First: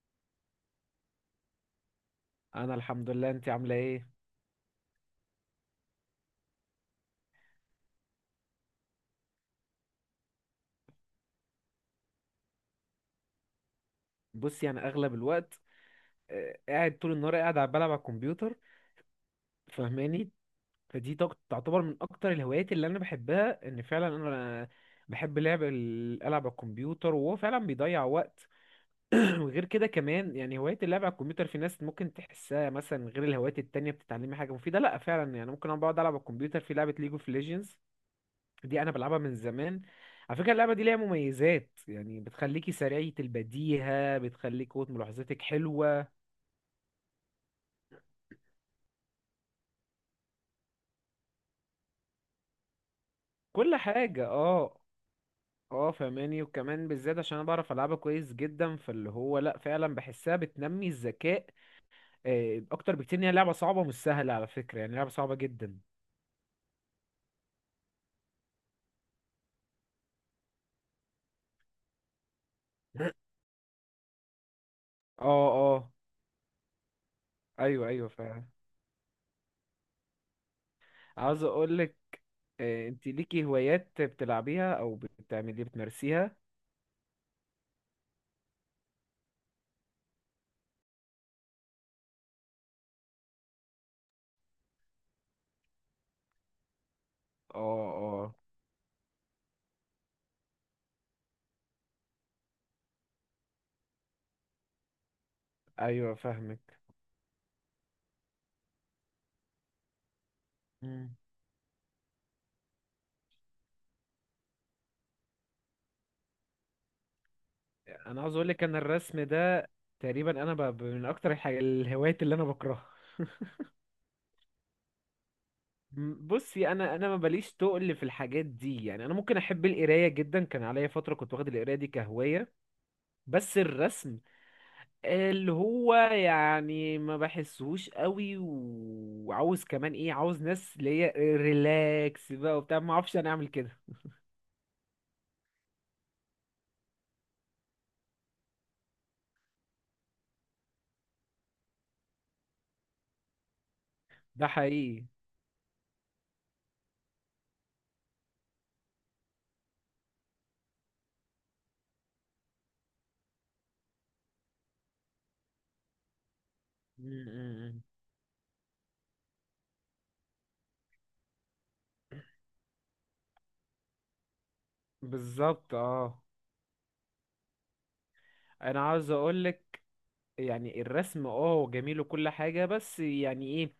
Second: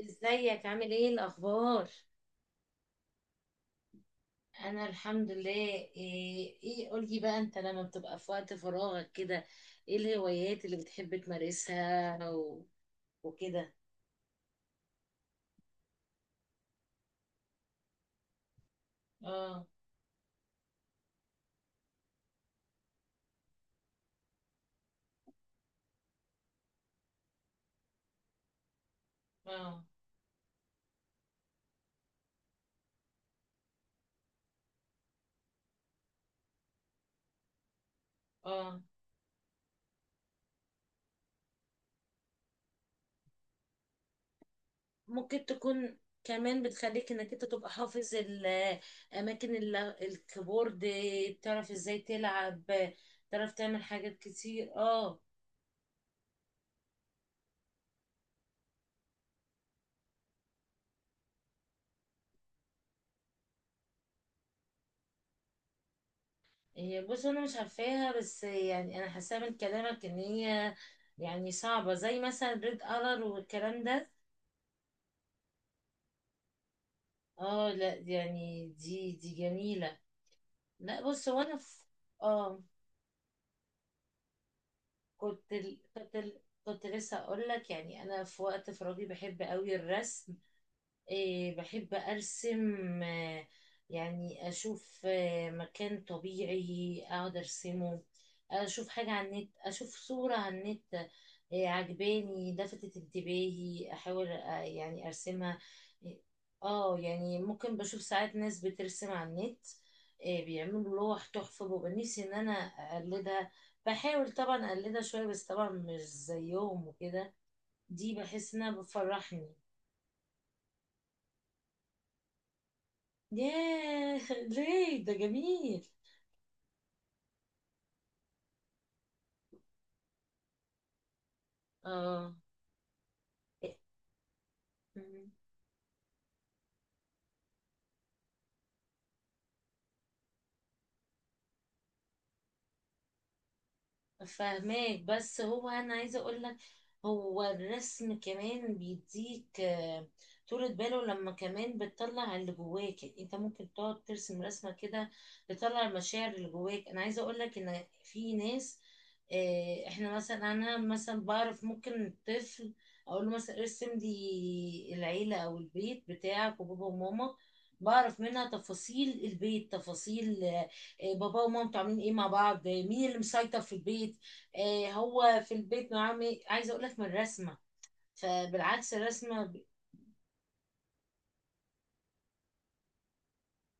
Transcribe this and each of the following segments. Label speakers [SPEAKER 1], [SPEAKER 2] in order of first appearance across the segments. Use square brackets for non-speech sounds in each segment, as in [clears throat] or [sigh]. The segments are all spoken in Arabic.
[SPEAKER 1] ازيك عامل ايه الاخبار؟
[SPEAKER 2] انا الحمد لله، انت عامله ايه؟
[SPEAKER 1] انا الحمد لله. إيه، قولي بقى، انت لما بتبقى في وقت فراغك كده، ايه الهوايات اللي بتحب تمارسها وكده؟
[SPEAKER 2] بصي يعني اغلب الوقت قاعد طول النهار، قاعد على بلعب على الكمبيوتر.
[SPEAKER 1] اه.
[SPEAKER 2] فاهماني؟ تعتبر من اكتر الهوايات اللي انا بحبها، ان فعلا انا بحب لعب العب على الكمبيوتر، وهو فعلا بيضيع وقت. [clears throat] وغير
[SPEAKER 1] اه.
[SPEAKER 2] كده كمان يعني هوايه اللعب على الكمبيوتر في ناس ممكن تحسها مثلا غير الهوايات التانية بتتعلمي حاجه مفيده، لا فعلا يعني ممكن انا بقعد العب على الكمبيوتر في لعبه ليج اوف ليجندز.
[SPEAKER 1] اه.
[SPEAKER 2] دي انا بلعبها من زمان. على فكره اللعبه دي ليها مميزات، يعني بتخليكي سريعه البديهه، بتخليك قوه ملاحظتك
[SPEAKER 1] ممكن تكون،
[SPEAKER 2] حلوه،
[SPEAKER 1] كمان بتخليك انك انت تبقى حافظ الاماكن الكيبورد. تعرف ازاي تلعب، تعرف
[SPEAKER 2] كل
[SPEAKER 1] تعمل حاجات
[SPEAKER 2] حاجه.
[SPEAKER 1] كتير.
[SPEAKER 2] اه
[SPEAKER 1] اه.
[SPEAKER 2] اه فهماني. وكمان بالذات عشان انا بعرف العبها كويس جدا، فاللي هو لا فعلا بحسها بتنمي الذكاء اكتر بكتير. ان هي لعبه صعبه مش سهله على فكره، يعني لعبه صعبه جدا.
[SPEAKER 1] هي، بص، انا مش عارفاها، بس يعني انا حاساها من كلامك ان هي يعني صعبة، زي مثلا ريد ألر
[SPEAKER 2] [coughs]
[SPEAKER 1] والكلام ده.
[SPEAKER 2] اه. اه.
[SPEAKER 1] اه،
[SPEAKER 2] ايوه
[SPEAKER 1] لا
[SPEAKER 2] ايوه فعلا.
[SPEAKER 1] يعني دي جميلة. لا، بص، هو
[SPEAKER 2] عاوز
[SPEAKER 1] انا
[SPEAKER 2] اقول
[SPEAKER 1] في.
[SPEAKER 2] لك،
[SPEAKER 1] اه.
[SPEAKER 2] انت ليكي هوايات بتلعبيها او
[SPEAKER 1] كنت
[SPEAKER 2] بتعملي
[SPEAKER 1] ال... كنت
[SPEAKER 2] بتمارسيها؟
[SPEAKER 1] ال... كنت لسه اقول لك، يعني انا في وقت فراغي بحب قوي الرسم. إيه، بحب أرسم، يعني أشوف مكان طبيعي أقعد
[SPEAKER 2] اه.
[SPEAKER 1] أرسمه.
[SPEAKER 2] اه.
[SPEAKER 1] أشوف حاجة على النت، أشوف صورة على النت عجباني، لفتت انتباهي، أحاول يعني أرسمها.
[SPEAKER 2] ايوه فاهمك.
[SPEAKER 1] اه، يعني ممكن بشوف ساعات ناس بترسم على النت، بيعملوا لوح تحفة، ببقى نفسي إن أنا أقلدها. بحاول طبعا أقلدها شوية، بس طبعا مش زيهم وكده. دي
[SPEAKER 2] انا عاوز اقول
[SPEAKER 1] بحس
[SPEAKER 2] لك
[SPEAKER 1] إنها
[SPEAKER 2] ان الرسم
[SPEAKER 1] بتفرحني.
[SPEAKER 2] ده تقريبا انا من اكتر الهوايات اللي انا بكرهها.
[SPEAKER 1] ياه، دريك ده جميل.
[SPEAKER 2] بصي انا ما بليش تقل في الحاجات دي، يعني انا ممكن احب القرايه جدا، كان عليا فتره كنت واخد القرايه دي
[SPEAKER 1] اه.
[SPEAKER 2] كهوايه. بس
[SPEAKER 1] إيه.
[SPEAKER 2] الرسم
[SPEAKER 1] مم.
[SPEAKER 2] اللي هو يعني ما بحسهوش قوي، وعاوز كمان ايه، عاوز ناس اللي هي ريلاكس بقى وبتاع، ما اعرفش انا اعمل كده.
[SPEAKER 1] فاهماك، بس هو انا عايزه اقول لك، هو الرسم كمان بيديك طولة باله، لما كمان بتطلع اللي جواك، يعني انت ممكن تقعد ترسم
[SPEAKER 2] ده
[SPEAKER 1] رسمه
[SPEAKER 2] حقيقي.
[SPEAKER 1] كده، تطلع المشاعر اللي جواك. انا عايزه اقول لك ان في ناس، احنا مثلا، انا مثلا بعرف ممكن طفل اقول له مثلا ارسم لي العيله او البيت بتاعك وبابا وماما،
[SPEAKER 2] م.
[SPEAKER 1] بعرف منها تفاصيل البيت، تفاصيل بابا ومامته عاملين ايه مع بعض، مين اللي مسيطر في البيت، هو في
[SPEAKER 2] بالظبط
[SPEAKER 1] البيت نوعا
[SPEAKER 2] اه.
[SPEAKER 1] ما، عايزه اقول لك من الرسمه.
[SPEAKER 2] انا
[SPEAKER 1] فبالعكس
[SPEAKER 2] عاوز
[SPEAKER 1] الرسمه
[SPEAKER 2] اقول
[SPEAKER 1] ب...
[SPEAKER 2] لك، يعني الرسم اه هو جميل وكل حاجة، بس يعني ايه،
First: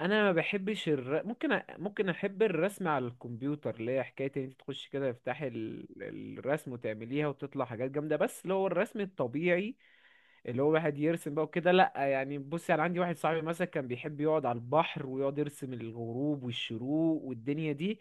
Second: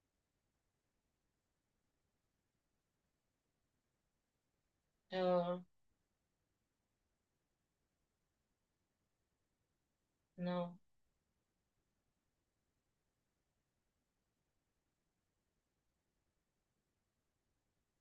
[SPEAKER 2] انا ما بحبش ممكن ممكن احب الرسم على الكمبيوتر، اللي هي حكاية ان انت تخش كده تفتحي
[SPEAKER 1] اه.
[SPEAKER 2] الرسم وتعمليها وتطلع حاجات جامدة. بس اللي هو الرسم الطبيعي
[SPEAKER 1] نو.
[SPEAKER 2] اللي هو واحد يرسم بقى وكده لا. يعني بصي انا عندي واحد صاحبي مثلا كان بيحب يقعد على البحر ويقعد يرسم الغروب والشروق والدنيا دي،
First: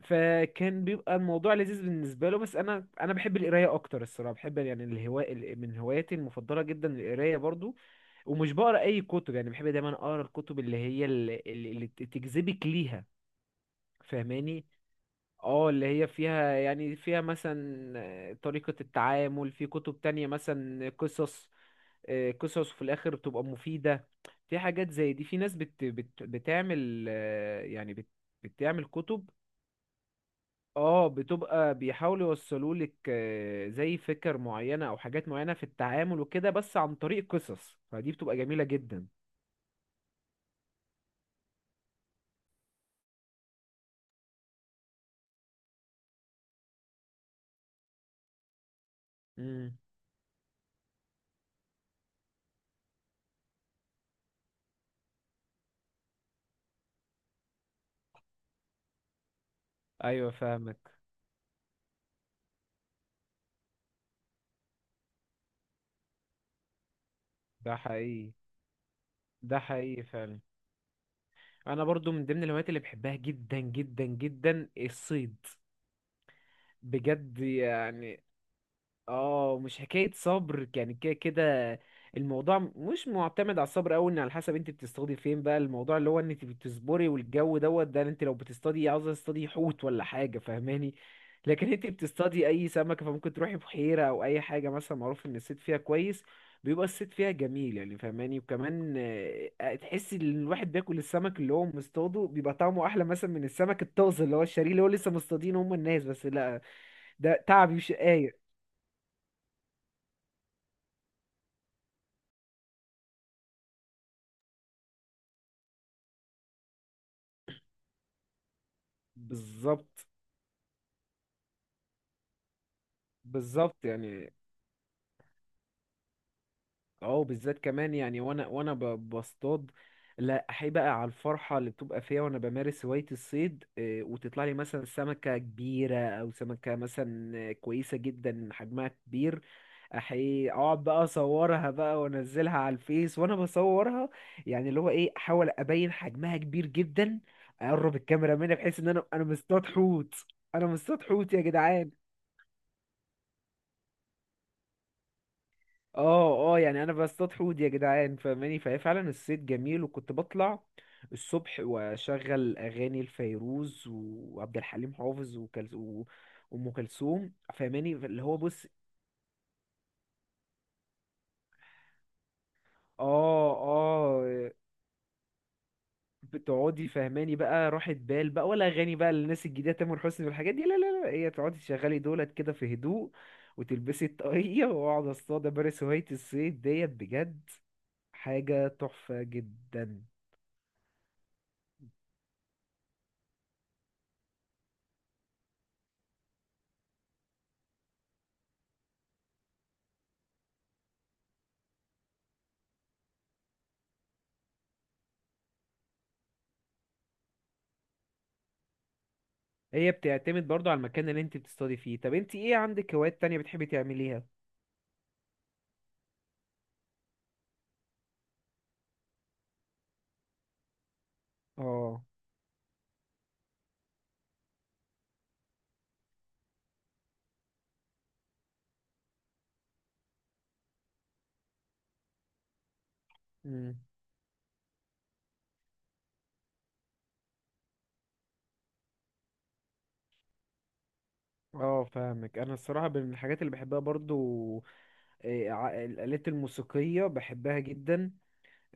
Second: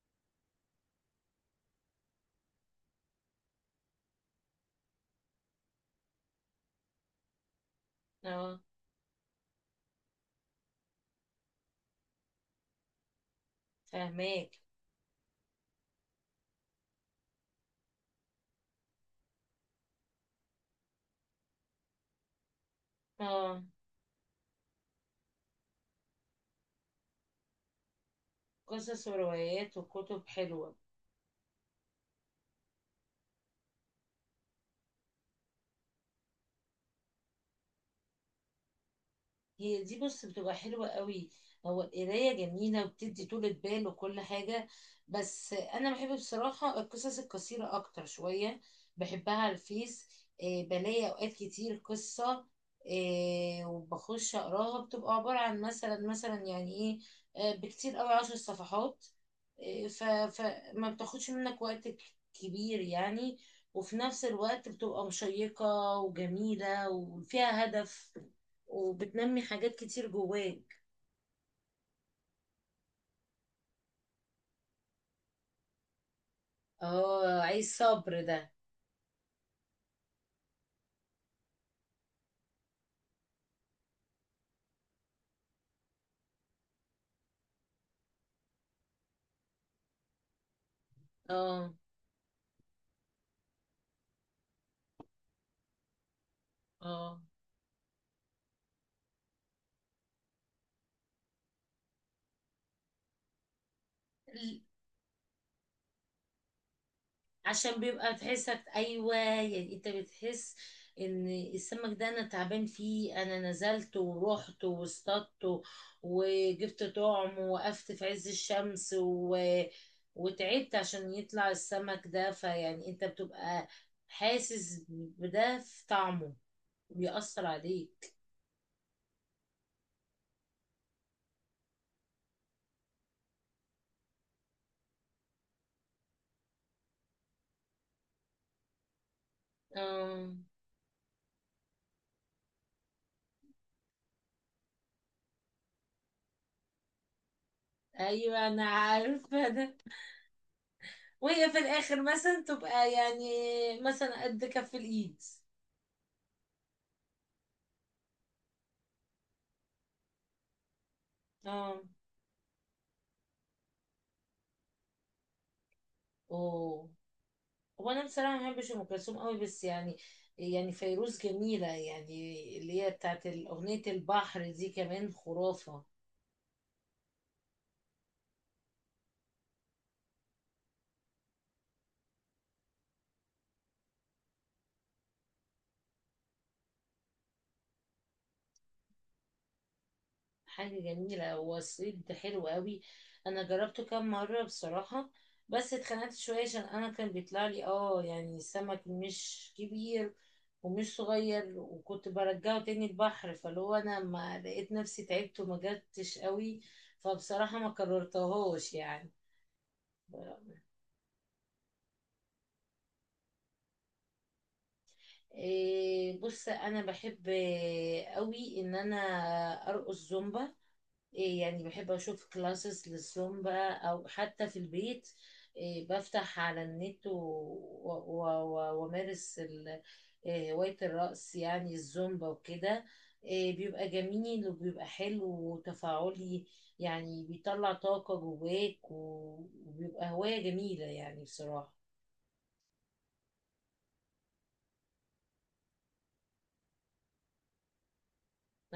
[SPEAKER 2] فكان بيبقى الموضوع لذيذ بالنسبة له. بس انا بحب القراية اكتر الصراحة. بحب يعني الهواء من هواياتي المفضلة جدا القراية برضو. ومش
[SPEAKER 1] اه.
[SPEAKER 2] بقرا اي كتب، يعني بحب دايما اقرا الكتب اللي تجذبك ليها.
[SPEAKER 1] فاهماك.
[SPEAKER 2] فاهماني؟ اه، اللي هي فيها يعني فيها مثلا طريقة التعامل، في كتب تانية مثلا قصص، قصص في الاخر بتبقى
[SPEAKER 1] اه.
[SPEAKER 2] مفيدة. في حاجات زي دي، في ناس بت بت بتعمل آه، يعني بت بتعمل
[SPEAKER 1] قصص
[SPEAKER 2] كتب.
[SPEAKER 1] وروايات وكتب حلوه.
[SPEAKER 2] اه بتبقى بيحاولوا يوصلوا لك زي فكر معينة او حاجات معينة في التعامل وكده، بس عن طريق قصص، فدي بتبقى جميلة جدا.
[SPEAKER 1] هي دي، بص، بتبقى حلوة قوي. هو القراية جميلة وبتدي طولة بال وكل حاجة، بس أنا بحب بصراحة القصص القصيرة أكتر شوية. بحبها على الفيس، بلاقي أوقات كتير قصة وبخش أقراها، بتبقى عبارة عن مثلا يعني إيه، بكتير قوي 10 صفحات، آه، ف-
[SPEAKER 2] ايوه
[SPEAKER 1] فما
[SPEAKER 2] فاهمك.
[SPEAKER 1] بتاخدش منك وقت كبير يعني، وفي نفس الوقت بتبقى مشيقة وجميلة وفيها
[SPEAKER 2] ده
[SPEAKER 1] هدف
[SPEAKER 2] حقيقي.
[SPEAKER 1] وبتنمي
[SPEAKER 2] ده
[SPEAKER 1] حاجات
[SPEAKER 2] حقيقي
[SPEAKER 1] كتير
[SPEAKER 2] فعلا.
[SPEAKER 1] جواك.
[SPEAKER 2] انا برضو من ضمن الهوايات اللي بحبها جدا جدا جدا الصيد. بجد
[SPEAKER 1] اه، عايز صبر
[SPEAKER 2] يعني.
[SPEAKER 1] ده.
[SPEAKER 2] اه مش حكاية صبر يعني، كده كده الموضوع مش معتمد على الصبر أوي، ان على حسب انت بتصطادي فين بقى. الموضوع اللي هو ان انت بتصبري والجو دوت، ده انت لو بتصطادي عاوزة تصطادي حوت ولا حاجة، فاهماني؟ لكن
[SPEAKER 1] اه.
[SPEAKER 2] انت بتصطادي اي سمكة، فممكن تروحي بحيرة او اي حاجة مثلا معروف ان الصيد فيها كويس، بيبقى الصيد
[SPEAKER 1] اه.
[SPEAKER 2] فيها جميل. يعني فاهماني؟ وكمان تحسي ان الواحد بياكل السمك اللي هو مصطاده بيبقى طعمه احلى مثلا من السمك الطازه اللي هو
[SPEAKER 1] ال-
[SPEAKER 2] الشاريه، اللي هو لسه مصطادينه هم الناس، بس لا ده تعب
[SPEAKER 1] عشان بيبقى
[SPEAKER 2] وشقاية.
[SPEAKER 1] تحسك، ايوه، يعني انت بتحس ان السمك ده انا تعبان فيه، انا نزلت ورحت واصطدت وجبت طعم ووقفت في عز الشمس
[SPEAKER 2] بالظبط.
[SPEAKER 1] وتعبت عشان يطلع السمك ده، فيعني انت بتبقى
[SPEAKER 2] بالظبط يعني.
[SPEAKER 1] حاسس بده في طعمه،
[SPEAKER 2] اه
[SPEAKER 1] بيأثر
[SPEAKER 2] بالذات كمان
[SPEAKER 1] عليك.
[SPEAKER 2] يعني، بصطاد لا احب بقى على الفرحه اللي بتبقى فيها وانا بمارس هوايه الصيد، وتطلع لي مثلا سمكه كبيره او سمكه مثلا كويسه جدا حجمها كبير.
[SPEAKER 1] اه،
[SPEAKER 2] احي اقعد بقى اصورها بقى وانزلها على الفيس وانا بصورها، يعني اللي هو ايه احاول ابين حجمها كبير جدا. اقرب الكاميرا
[SPEAKER 1] ايوه،
[SPEAKER 2] مني
[SPEAKER 1] انا
[SPEAKER 2] بحيث ان انا
[SPEAKER 1] عارفه
[SPEAKER 2] مصطاد
[SPEAKER 1] ده.
[SPEAKER 2] حوت، انا مصطاد حوت يا
[SPEAKER 1] وهي في
[SPEAKER 2] جدعان.
[SPEAKER 1] الاخر مثلا تبقى يعني مثلا قد كف الايد.
[SPEAKER 2] اه اه يعني انا بصطاد حوت يا جدعان، فاهماني؟ فهي فعلا الصيد جميل. وكنت بطلع الصبح
[SPEAKER 1] اه.
[SPEAKER 2] واشغل اغاني الفيروز وعبد الحليم حافظ وام
[SPEAKER 1] اوه.
[SPEAKER 2] كلثوم،
[SPEAKER 1] هو
[SPEAKER 2] فاهماني؟
[SPEAKER 1] انا
[SPEAKER 2] اللي هو
[SPEAKER 1] بصراحه ما
[SPEAKER 2] بص،
[SPEAKER 1] بحبش ام كلثوم قوي، بس يعني فيروز جميله، يعني اللي هي بتاعت
[SPEAKER 2] اه.
[SPEAKER 1] اغنيه
[SPEAKER 2] اه.
[SPEAKER 1] البحر دي، كمان خرافه.
[SPEAKER 2] بتقعدي فاهماني بقى راحة بال بقى، ولا اغاني بقى للناس الجديده تامر حسني والحاجات دي لا لا لا. هي تقعدي تشغلي دولت كده في هدوء وتلبسي الطاقية [laughs] واقعد اصطاد، امارس هواية الصيد ديت. بجد حاجة تحفة جدا.
[SPEAKER 1] حاجة جميلة، هو الصيد ده حلو قوي. انا جربته كام مرة بصراحة، بس اتخنقت شوية عشان انا كان بيطلع لي، يعني سمك مش كبير ومش صغير، وكنت برجعه تاني البحر، فاللي هو انا ما لقيت نفسي، تعبت وما جبتش قوي، فبصراحة ما كررتهوش يعني.
[SPEAKER 2] هي بتعتمد برضو على المكان اللي انت بتستضي فيه. طب انت ايه عندك هوايات تانية بتحبي تعمليها؟
[SPEAKER 1] إيه، بص، انا بحب قوي ان انا ارقص زومبا. إيه، يعني بحب
[SPEAKER 2] اه.
[SPEAKER 1] اشوف كلاسز للزومبا، او حتى في البيت، إيه بفتح على النت وامارس إيه، هواية الرقص يعني الزومبا وكده. إيه،
[SPEAKER 2] امم
[SPEAKER 1] بيبقى جميل وبيبقى حلو وتفاعلي، يعني بيطلع طاقة جواك و- وبيبقى هواية جميلة يعني بصراحة.
[SPEAKER 2] اه فاهمك. انا الصراحة من الحاجات اللي بحبها برضو الآلات الموسيقية بحبها جدا.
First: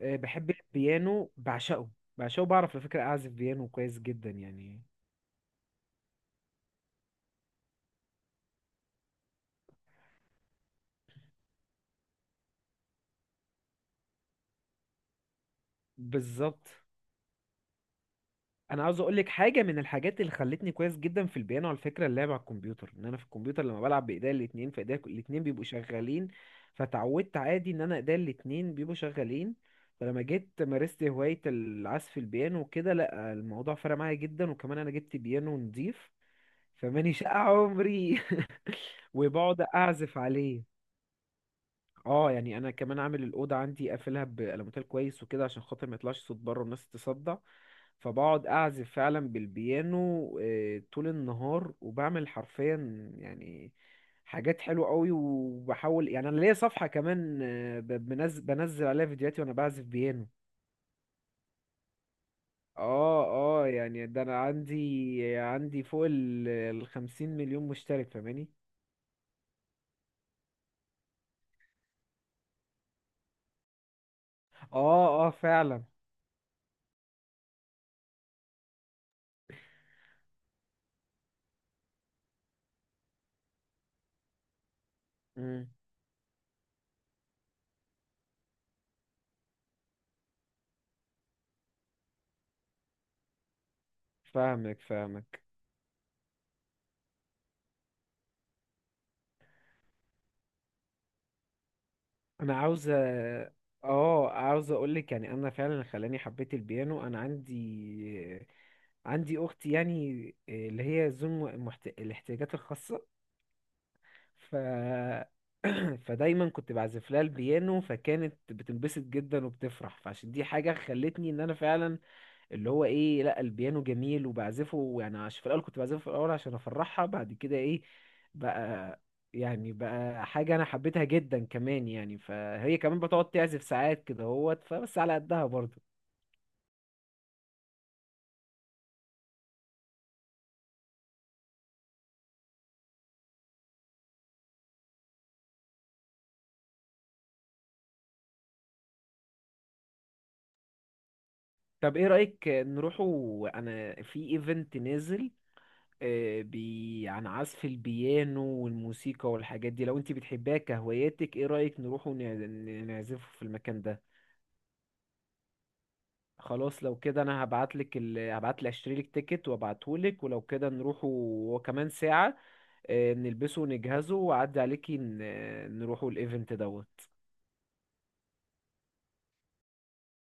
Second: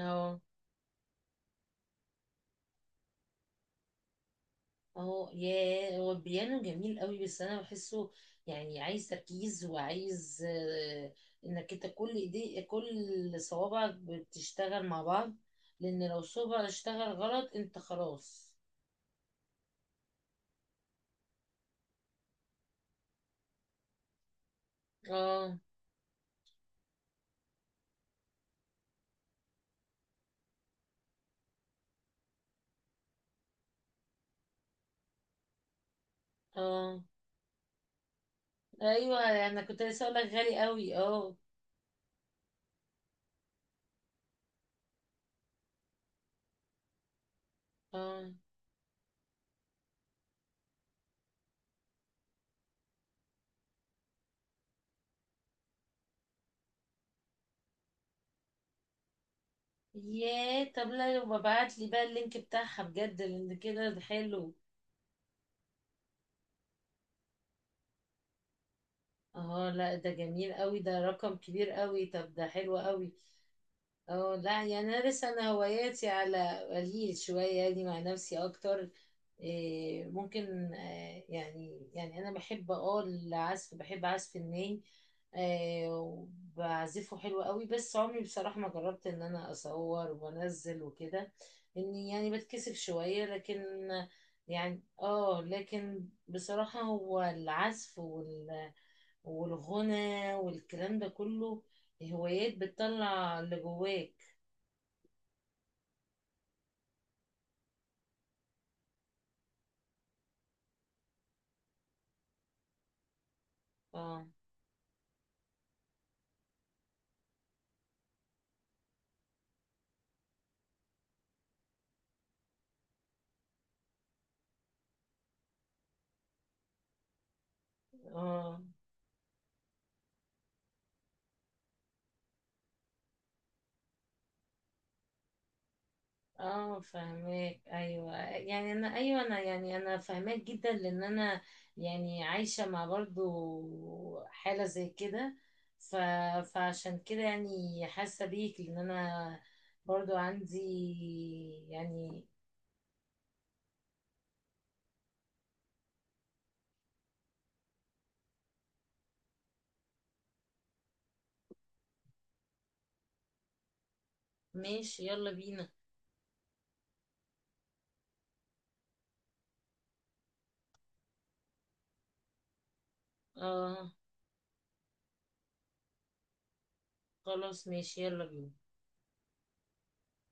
[SPEAKER 2] بحب البيانو، بعشقه بعشقه. بعرف على فكرة اعزف بيانو كويس جدا يعني.
[SPEAKER 1] اه. ياه، هو البيانو جميل قوي، بس انا بحسه يعني عايز تركيز وعايز انك انت كل ايدي، كل صوابعك بتشتغل مع بعض، لان لو صوبع
[SPEAKER 2] بالظبط.
[SPEAKER 1] اشتغل غلط انت خلاص.
[SPEAKER 2] انا عاوز اقول لك حاجه من الحاجات اللي خلتني كويس جدا في البيانو، على فكره، اللعب على الكمبيوتر. ان انا في الكمبيوتر لما بلعب بايديا الاتنين، فايديا الاتنين
[SPEAKER 1] اه.
[SPEAKER 2] بيبقوا شغالين، فتعودت عادي ان انا ايديا الاتنين بيبقوا شغالين. فلما جيت مارست هوايه العزف البيانو وكده، لا الموضوع فرق معايا جدا. وكمان انا جبت بيانو نضيف،
[SPEAKER 1] اه.
[SPEAKER 2] فماني شقى عمري. [laughs]
[SPEAKER 1] ايوه، انا
[SPEAKER 2] وبقعد
[SPEAKER 1] كنت لسه اقول
[SPEAKER 2] اعزف
[SPEAKER 1] لك غالي
[SPEAKER 2] عليه.
[SPEAKER 1] قوي. اه.
[SPEAKER 2] اه يعني انا كمان عامل الاوضه عندي قافلها بالموتيل كويس وكده عشان خاطر ما يطلعش صوت بره والناس تتصدع.
[SPEAKER 1] اه.
[SPEAKER 2] فبقعد اعزف فعلا بالبيانو طول النهار. وبعمل حرفيا يعني حاجات حلوه قوي. وبحاول يعني انا ليا صفحه كمان، بنزل عليها فيديوهاتي وانا بعزف بيانو.
[SPEAKER 1] ياه، طب لا يبقى ابعت لي بقى اللينك بتاعها بجد،
[SPEAKER 2] اه.
[SPEAKER 1] لان
[SPEAKER 2] اه
[SPEAKER 1] كده ده
[SPEAKER 2] يعني ده انا
[SPEAKER 1] حلو.
[SPEAKER 2] عندي فوق 50 مليون مشترك، فاهماني؟
[SPEAKER 1] اه، لا ده جميل قوي، ده رقم كبير قوي، طب ده حلو قوي. اه، لا يعني
[SPEAKER 2] اه.
[SPEAKER 1] انا لسه
[SPEAKER 2] اه
[SPEAKER 1] انا
[SPEAKER 2] فعلا.
[SPEAKER 1] هواياتي على قليل شويه يعني، مع نفسي اكتر. إيه، ممكن، يعني انا بحب، العزف، بحب عزف الناي،
[SPEAKER 2] مم.
[SPEAKER 1] وبعزفه حلو قوي، بس عمري بصراحه ما جربت ان انا اصور وانزل وكده، اني يعني بتكسف شويه، لكن
[SPEAKER 2] فاهمك
[SPEAKER 1] يعني،
[SPEAKER 2] فاهمك.
[SPEAKER 1] لكن بصراحه هو العزف والغنى والكلام ده كله
[SPEAKER 2] انا
[SPEAKER 1] هوايات
[SPEAKER 2] عاوز
[SPEAKER 1] بتطلع اللي جواك.
[SPEAKER 2] اه عاوز اقول لك يعني انا فعلا خلاني حبيت البيانو، انا عندي اختي يعني اللي هي الاحتياجات الخاصة.
[SPEAKER 1] اه.
[SPEAKER 2] ف، [clears throat] فدايما كنت بعزف لها البيانو، فكانت بتنبسط جدا وبتفرح. فعشان دي حاجة خلتني ان انا فعلا اللي هو ايه، لا البيانو جميل وبعزفه. يعني عشان في الاول كنت بعزفه في الاول عشان افرحها، بعد كده ايه
[SPEAKER 1] اه.
[SPEAKER 2] بقى يعني بقى حاجة انا حبيتها جدا كمان. يعني فهي كمان بتقعد تعزف ساعات كده هوت، فبس على قدها برضه.
[SPEAKER 1] اه. فاهماك. ايوه، يعني انا، ايوه، انا يعني انا فاهماك جدا، لان انا يعني عايشه مع برضو حاله زي كده، ف... فعشان كده يعني حاسه بيك، لان انا برضو عندي،
[SPEAKER 2] طب ايه
[SPEAKER 1] يعني.
[SPEAKER 2] رأيك نروحوا، انا في ايفنت نازل بي عن عزف البيانو والموسيقى والحاجات دي، لو انت بتحبها كهواياتك ايه رأيك نروحوا نعزفه في المكان ده؟
[SPEAKER 1] ماشي، يلا بينا.
[SPEAKER 2] خلاص لو كده انا هبعت لي اشتري لك تيكت وابعته لك، ولو كده نروحوا. وكمان ساعة نلبسه
[SPEAKER 1] اه،
[SPEAKER 2] ونجهزه واعدي عليكي نروحوا الايفنت دوت.
[SPEAKER 1] خلاص، ماشي، يلا بينا.